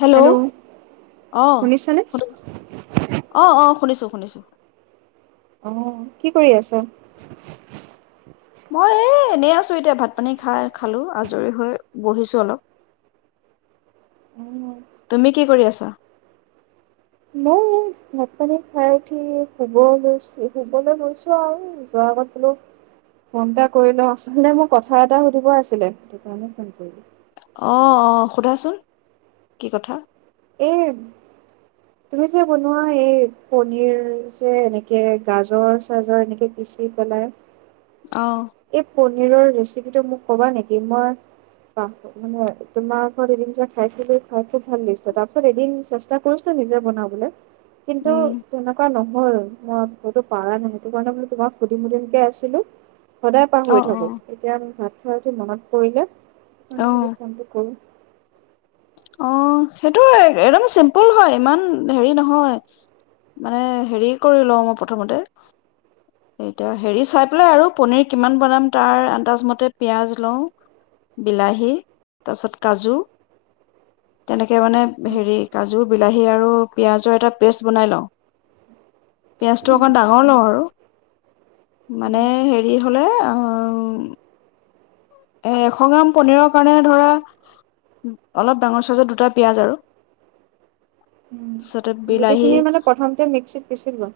Hello, অ। শুনিছানে? [unintelligible] অ অ শুনিছোঁ। শুনিছো অ', কি কৰি আছ'? মই এ এনেই আছোএতিয়া ভাত পানী খাই খালো, আজৰি হৈ বহিছো অলপ। তুমি কি কৰি আছা? মই ভাত পানী খাই উঠি শুব লৈছো শুবলৈ লৈছো আৰু যোৱাৰ আগত বোলো ফোন এটা কৰি লওঁ আচলতে মোক কথা এটা সুধিব আছিলে সেইটো কাৰণে ফোন কৰিলো। অ অ সোধাচোন কি কথা। এ, তুমি যে বনোৱা এই পনীৰ যে এনেকে গাজৰ চাজৰ এনেকে পিচি পেলাই অ'। পনীৰৰ ৰেচিপি টো মোক ক'বা নেকি? মই [unintelligible] তোমাৰ ঘৰত এদিন যে খাইছিলো, খাই খুব ভাল [unintelligible] তাৰপাছত এদিন চেষ্টা কৰিছিলোঁ নিজে বনাবলৈ। কিন্তু উম তেনেকুৱা নহয় ও, মই এইটো‌ পাৰা নাই, সেইটো কাৰণে বুলো তোমাক সুধিম সুধিমকে আছিলো। সদায় অ পাহৰি অ থাকো, এতিয়া [unintelligible] মনত পৰিলে অ আ চন্দ ক অ', সেইটো একদম চিম্পুল হয় ইমান হেৰি নহয় মানে হেৰি কৰি লওঁ মই প্ৰথমতে এতিয়া হেৰি চাই পেলাই আৰু পনীৰ কিমান বনাম তাৰ আন্দাজমতে পিঁয়াজ লওঁ, বিলাহী তাৰপিছত কাজু। তেনে এ মানে হেৰি কাজু, বিলাহী আৰু পিয়াজৰ এটা পেষ্ট বনাই লওঁ। পিয়াজটো অকণ ডাঙৰ লওঁ আৰ ঔ। মানে হেৰি হলে অ উ এ, এশ গ্ৰাম পনীৰৰ কাৰণে ধৰা অলপ ডাঙৰ চাইজৰ দুটা পিয়াজ আৰু। তাৰপিছতে বিলাহী গোটেইখিনি মানে প্ৰথমতে মিক্সিত পিচি লোৱা?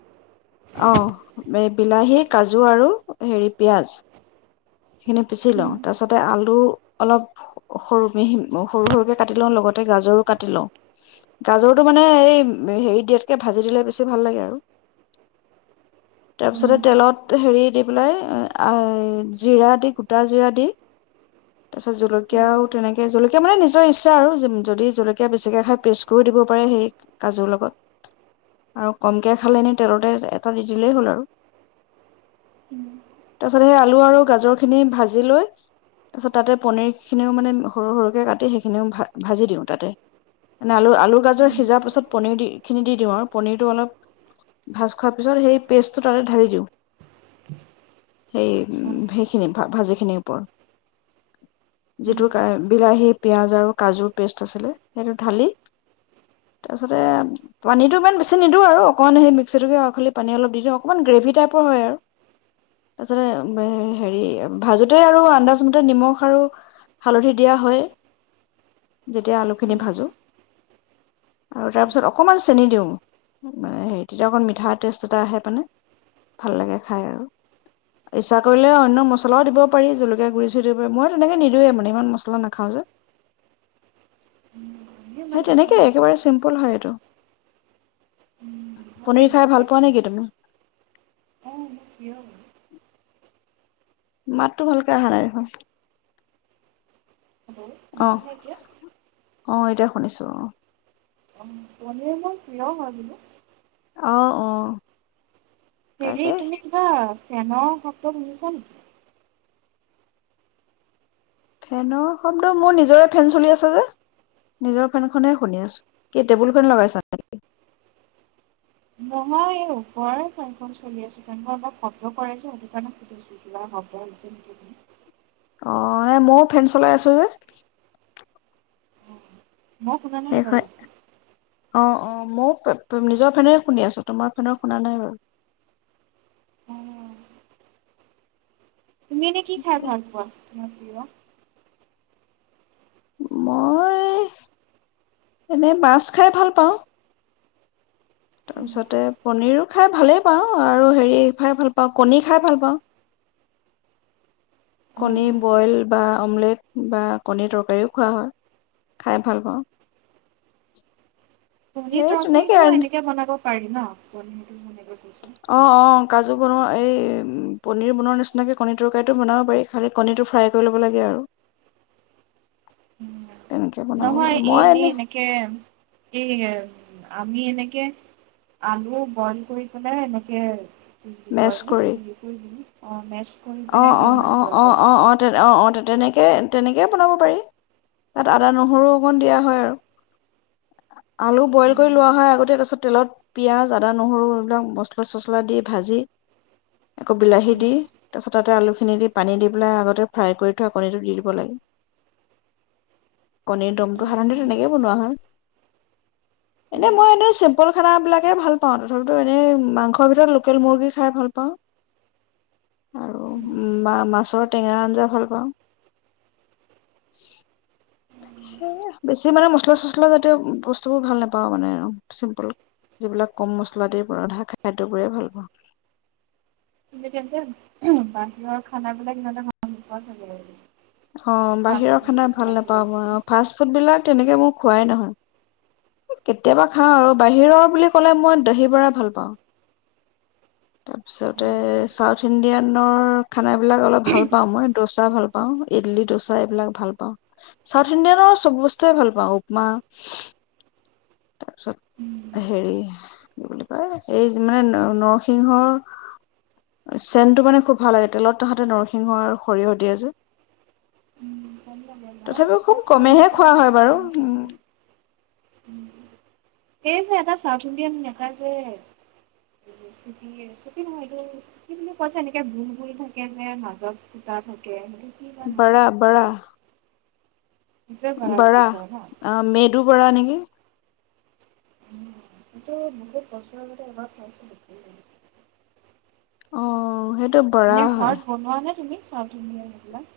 অ বিলাহী, কাজু আৰু হেৰি পিঁয়াজ। সেইখিনি পিচি লওঁ। তাৰপিছতে আলু অলপ সৰু মিহি সৰু সৰুকৈ কাটি লওঁ লগতে গাজৰো কাটি লওঁ, গাজৰটো মানে এই হেৰি দিয়াতকে ভাজি দিলে বেছি ভাল লাগে আৰু তাৰপিছতে তেলত হেৰি দি পেলাই জিৰা দি গোটা জিৰা দি তাছত জলকীয়াও তেনেকে জলকীয়া মানে নিজৰ ইচ্ছা আৰু, য যদি জলকীয়া বেছিকে খায়, পেষ্ট কৰিও দিব পাৰে হেই কাজুৰ লগত। আৰু কমকে খালে এনে তেলতে এটা দি দিলেই হ'ল আৰু। তাছত সেই আলু আৰু গাজৰ খিনি ভাজি লৈ তাৰপিছত তাতে পনীৰখিনিও মানে সৰু সৰুকে কাটি সেইখিনিও ভা ভাজি দিওঁ তাতে মানে আলু আলুৰ গাজৰ সিজাৰ পিছত পনিৰ দি খিনি দি দিওঁ আৰু পনীৰটো অলপ ভাজ খোৱাৰ পিছত সেই পেষ্টটো তাতে ঢালি দিওঁ সেই আমিও সেইখিনি ভাজিখিনিৰ ওপৰত। যিটো কা বিলাহী, পিঁয়াজ আৰু কাজুৰ পেষ্ট আছিলে, সেইটো ঢালি, তাৰপিছতে পানীটো ইমান বেছি নিদিওঁ আৰু অকণ সেই মিক্সিটোেকে‌ আওখালি পানী অলপ দি দিওঁ, অকমান গ্ৰেভি টাইপৰ হয় আৰু। তাছতে হে হেৰি ভাজোঁতে আৰু আন্দাজ [unintelligible] নিমখ আৰু হালধী দিয়া হয়, যেতিয়া আলু খিনি ভাঁজো। আৰু তাৰপিছত অকণমান চেনি দিওঁ, মানে হেৰি তেতিয়া অকণ মিঠা টেষ্ট এটা আহে মানে, ভাল লাগে খাই আৰু। ইচ্ছা কৰিলে অন্য মছলাও দিব পাৰি জলকীয়া গুড়ি [unintelligible] মই তেনেকে নিদোয়ে মানে ইমান মস মই নাখাঁও যে, ইমান সেই তেনেকে নাখাওঁ বাৰু একেবাৰে চিম্পুল হয় এইটো। ভাল পনীৰ খাই লাগিছিলে ভাল পোৱা নেকি তুমি? মুখিম [unintelligible] মাতটো ভালকে অহা নাই দেখোন। হেল্ল', শুনিছা নে এতিয়া। অ' এতিয়া শুনিছোঁ অ। অ' পনীৰ মোৰ প্ৰিয় হয় বোলো। অ' অ'। হেৰি তাকে তুমি কিবা ফেনৰ শব্দ শুনিছা নেকি? ফেনৰ শব্দ মোৰ নিজৰে ফেন চলি আছে যে নিজৰ ফেনখনেহ শুনি আছো কি টেবুলখনন লগাইছা নেকি? নহয় এই ওপৰৰ ফেনখন চলি আছে কেন্ত মই অলপ শব্দ কৰেই যে সেইটো কাৰণে সুধিছো কিবা শব্দ আহিছে নেকি। অ' ময়ো ফেন্ চলাই আছো যে অ', মই শুনা নাই বাৰু। মই নিজৰ ফেনেৰে শুনি আছো তোমাৰ ফেনৰ শুনা নাই বাৰু অ', তুমি এনে কি খাই ভাল পোৱা? ন পা [unintelligible] মই এনে মাছ খাই ভাল পাওঁ। তাৰ পিছতে পনিৰো খাই ভালেই পাওঁ আৰু হেৰি খাই ভাল পাওঁ, কণী খাই ভাল পাওঁ। কণী বইল বা অমলেট বা কণীৰ তৰকাৰীও খোৱা হয়, খাই ভাল পাওঁ। কনী সেই তেনেকে টকাৰীটো আৰু এনেকে বনাব পাৰি ন প সেইটো অ অ কাজু বনোৱা এই পনীৰ বনোৱাৰ নিচিনাকৈ কণীৰ তৰকাৰীটো বনাব পাৰি খালী কণীটো ফ্ৰাই কৰি ল'ব লাগে আৰু। উ' তেনেকে বনাব পাৰি নহয় এ মই এনেই এনে এনেকে এ আমি এনেকে আলু বইল কৰি পেলাই এনেকে ব অ মে [unintelligible] অ-অ-অ-অ-অ-অ। অঁ' তেনেকে-তেনেকে বনাব পাৰি তাত আদা নহৰু অকণ দিয়া হয় আৰু। আলু বইল কৰি লোৱা উম, হয় আগতে তাৰপিছত তেলত পিঁয়াজ আদা-নহৰু এইবিলাক মচলা চচলা দি ভাজি আকৌ বিলাহী উম, দি, ততে আলুখিনি দি পানী দি পেলাই আগতে ফ্ৰাই কৰি থোৱা কণীটো দি দিব লাগে কণীৰ দমটো উম, সাধাৰণতে উম। তেনেকেই বনোৱা হয় এনে মই তুমি এদ চিম্পুল খানাবিলাকে ভাল পাওঁ। তথাপিতো এনেই মাংসৰ ভিতৰত লোকেল মুৰ্গী খাই ভাল পাওঁ। আৰু মাছৰ টেঙা আঞ্জা ভাল পাওঁ। সেই বেছি মানে মচলা চচলা জাতীয় বস্তুবোৰ ভাল নাপাওঁ মানে আৰু চিম্পুল যিবিলাক কম মছলা দ পৰা ৰধা খাদ্যবোৰেই ভাল পাওঁ। কিন্তু তেন্তে বাহিৰৰ খানাবিলাক সিহঁতোৱা চাগে অ', ফাষ্ট বাহিৰৰ ফুড খানা ভাল এইবিলাক কিবা নাপাওঁ মই, কিবি। অ', ফাষ্ট ফুড বিলাক তেনেকে মোৰ খোৱাই নহয়। কেতিয়াবা খাওঁ আৰু বাহিৰৰ বুলি কলে মই দহি বৰা ভাল পাওঁ। তাৰপিছতে ছাউথ ইণ্ডিয়ানৰ খানাবিলাক অলপ ভাল পাওঁ মই দচা ভাল পাওঁ, ইডলি দচা এইবিলাক ভাল পাওঁ চাউথ উথ ইণ্ডিয়ানৰ চব বস্তুৱে ভাল পাওঁ। উপমা। তাৰপিছত হেৰি কি বুলি কয় এই মানে নৰসিংহৰ চেনটো মানে খুব ভাল লাগে তেলত তাহাতে নৰসিংহ আৰু সৰিয়হ দিয়ে যে। ভাল লাগে ন তথাপিও খুব চব ভাল কমেইহে নাপাও। খোৱা হয় বাৰু উম, সেই যে এটা চাউথ ইণ্ডিয়ান এটা যে, ৰেচিপি ৰেচিপি নহয় এইটো কি বুলি কৈছে যে, এনেকে গোল গোল থাকে যে মাজত ফুটা থাকে কি বা নামটো বাৰা বাৰা? সেইটোৱে বুলি বৰা। কয় ন? অ', মেদু বৰা নেকি এইটো বহুত বছৰ আগতে এবাৰ খাইছিলো। অ', অ', সেই এনে ঘৰত বনোৱা নে তুমি? চাউথ ইণ্ডিয়ান এইবিলাক?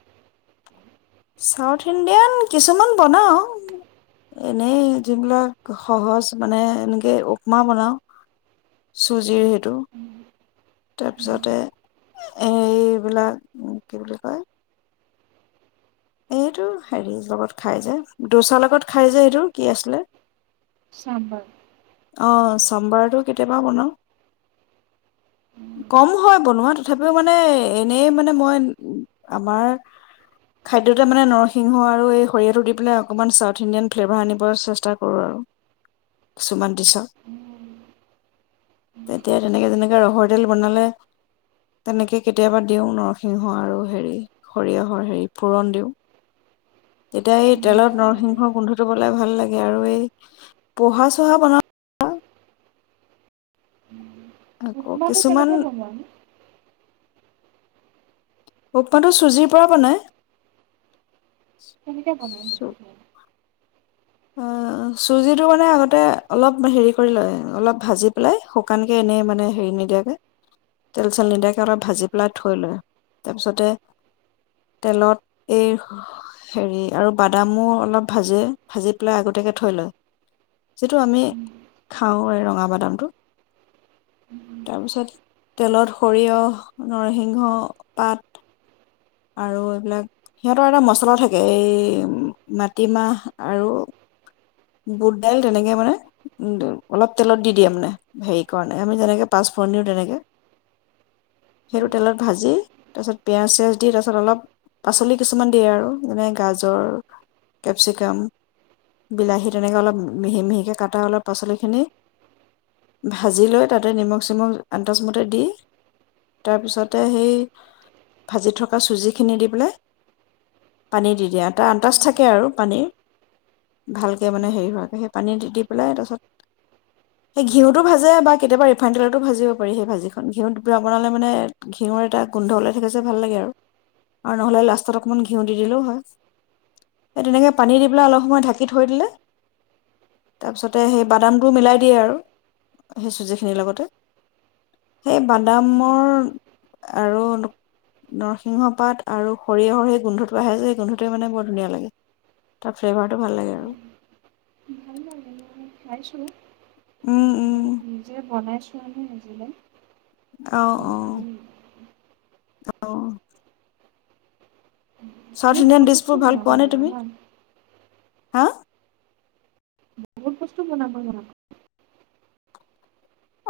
চাউথ ইণ্ডিয়ান কিছুমান বনাওঁ এনেই যিবিলাক সহজ মানে এনেকৈ উপপমা বনাওঁ চুজিৰ সেই টো এইবিলাক? তাৰ পিছতে এইবিলাক কি বুলি কয়? এইটো হেৰি লগত খাই যে দোচাৰ লগত খাই যে এইটো কি আছিলে? শামবাড় অ', চম্বাৰটো কেতিয়াবা বনাওঁ।। কম হয় বনোৱা তথাপিও মানে এনেই মানে মই আমাৰ খাদ্যতে মানে নৰসিংহ আৰু এই সৰিয়হটো দি পেলাই অকণমান চাউথ ইণ্ডিয়ান ফ্লেভাৰ আনিব চেষ্টা কৰোঁ আৰু কিছুমান [unintelligible] তেতিয়া তেনেকে তেনেকে ৰহৰ বনালে তেনেকে কেতিয়াবা দিওঁ নৰসিংহ আৰু হেৰি সৰিয়হৰ হেৰি ফুৰণ দিওঁ। তেতিয়া এই তেলত ভাল লাগে নৰসিংহ গোন্ধটো পেলাই ভাল লাগে আৰু এই পহা চহা বনাওঁ আকৌ উপমাটো কিছুমান কেনেকে বনোৱানো উপমাটো চুজিৰ পৰা বনাই। কেনেকে বনাই? [unintelligible] আ চুজিটো মানে আগতে অলপ হেৰি কৰি লয় অলপ ভাজি পেলাই শুকানকে এনেই মানে হেৰি নিদিয়াকে তেল চেল নিদিয়াকে অলপ ভাজি পেলাই থৈ লয় তাৰপিছতে তেলত এই হেৰি আৰু বাদামো অলপ ভাজে ভাজি পেলাই আগতিয়াকৈ থৈ লয় যিটো আমি খাওঁ এই ৰঙাবাদামটো তাৰপিছত তেলত সৰিয়হ নৰসিংহ পাত আৰু এইবিলাক, সিহঁতৰ এটা মছলা থাকে এই মাটিমাহ আৰু বুট দাইল তেনেকে মানে অলপ তেলত দি দিয়ে মানে হেৰি কাৰণে আমি যেনেকে পাচফোৰণ দিওঁ তেনেকে। সেইটো তেলত ভাজি তাৰপিছত পিঁয়াজ চিয়াজ দি তাৰপিছত অলপ পাচলি কিছুমান দিয়ে আৰু যেনে গাজৰ, কেপচিকাম, বিলাহী তেনেকৈ অলপ মিহি মিহিকৈ কাটা অলপ পাচলিখিনি ভাজি লৈ তাতে নিমখ চিমখ আন্তাজমতে দি, তাৰপিছতে সেই ভাজি থকা চুজিখিনি দি পেলাই পানী দি দিয়া তাৰ আন্তাজ থাকে আৰু পানীৰ ভা মানে [unintelligible] সেই পানী দি দি পেলাই তাৰপাছত সেই ঘিউটো ভাজে বা কেতিয়াবা ৰিফাইন তেলতো ভাজিব পাৰি সেই ভাজিখন ঘিউ দি পেলাই বনালে মানে ঘিউৰ এটা গোন্ধ ওলাই থাকে যে ভাল লাগে আৰু আৰু নহ'লে লাষ্টত অকণমান ঘিউ দি দিলেও হয়। সেই তেনেকৈ পানী দি পেলাই অলপ সময় ঢাকি থৈ দিলে তাৰপিছতে সেই বাদামটোও মিলাই দিয়ে আৰু সেই চুজিখিনিৰ লগতে। সেই বাদামৰ আৰু নৰসিংহ পাত আৰু সৰিয়হৰ সেই গোন্ধটো আহে যে সেই গোন্ধটোৱে মানে বৰ ধুনীয়া লাগে তাৰ ফ্লেভাৰটো ভাল লাগে আৰু। ভাল লাগে [inaudible] উম। উম নিজে বনাইছো। অ [inaudible] [inaudible] অ'। চাউথ তুমি ইণ্ডিয়ান বহুত বস্তু ডিছবোৰ ভাল বনাব পোৱা নে তুমি? জানা ন হা? বহুত বস্তু বনাব জানা?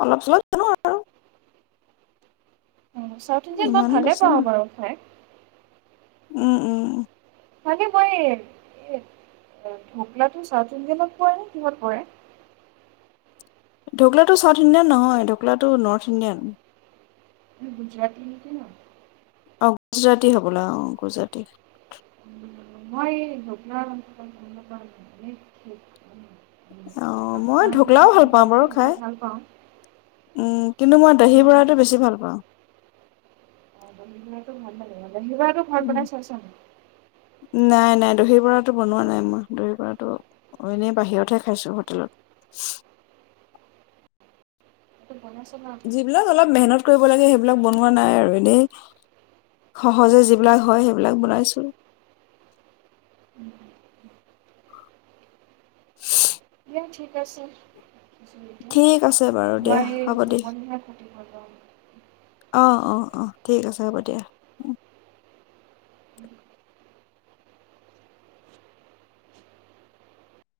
অলপ চলপ জানো আৰু। চাউথ ইণ্ডিয়ান মই ইমান ভালে বেছি ন পাওঁ বাৰু খাই। উম উম উম। ভাগে মই এ ঢকললাটো চাউথ ইণ্ডিয়ানত পৰে নে কিহঁত পৰে? ঢকলাটো চাউথ ইণ্ডিয়ান নহয় ঢকলোাটো নৰ্থ ইণ্ডিয়ান। গুজৰাট কি? অ' গুজৰাটী হ'বলা অ' গুজৰাটী। উম। মই [unintelligible] অ' মই আফগান কি ঢকলাও ভাল বুলি পাওঁ কয় যে বাৰু সেইটো খাই, ভাল পাওঁ কিন্তু মই দহি ইমান বৰাটো বেছি ভাল পাওঁ। সেইটো ভাল লাগে অ'। [unintelligible] ঘৰত উম, বনাই চাইছ? নাই নাই দহি বৰাটো বনোৱা নাই মই দহি বৰাটো এনেই বাহিৰতহে খাইছো হোটেলত। সেইটো বনাই চাবা আকৌ যিবিলাক অলপ মেহনত কৰিব লাগে সেইবিলাক বনোৱা নাই আৰু এনেই সহজে যিবিলাক হয় সেইবিলাক বনাইছো। উম। দিয়া ঠিক আছে। ৰাখিছোঁ এতিয়া ঠিক আছে বাৰু দিয়া মই এই হব দিয়া টোপনিহে ক্ষতি কৰিব অ' অ' অ'। ঠিক আছে হ'ব দিয়া। [inaudible]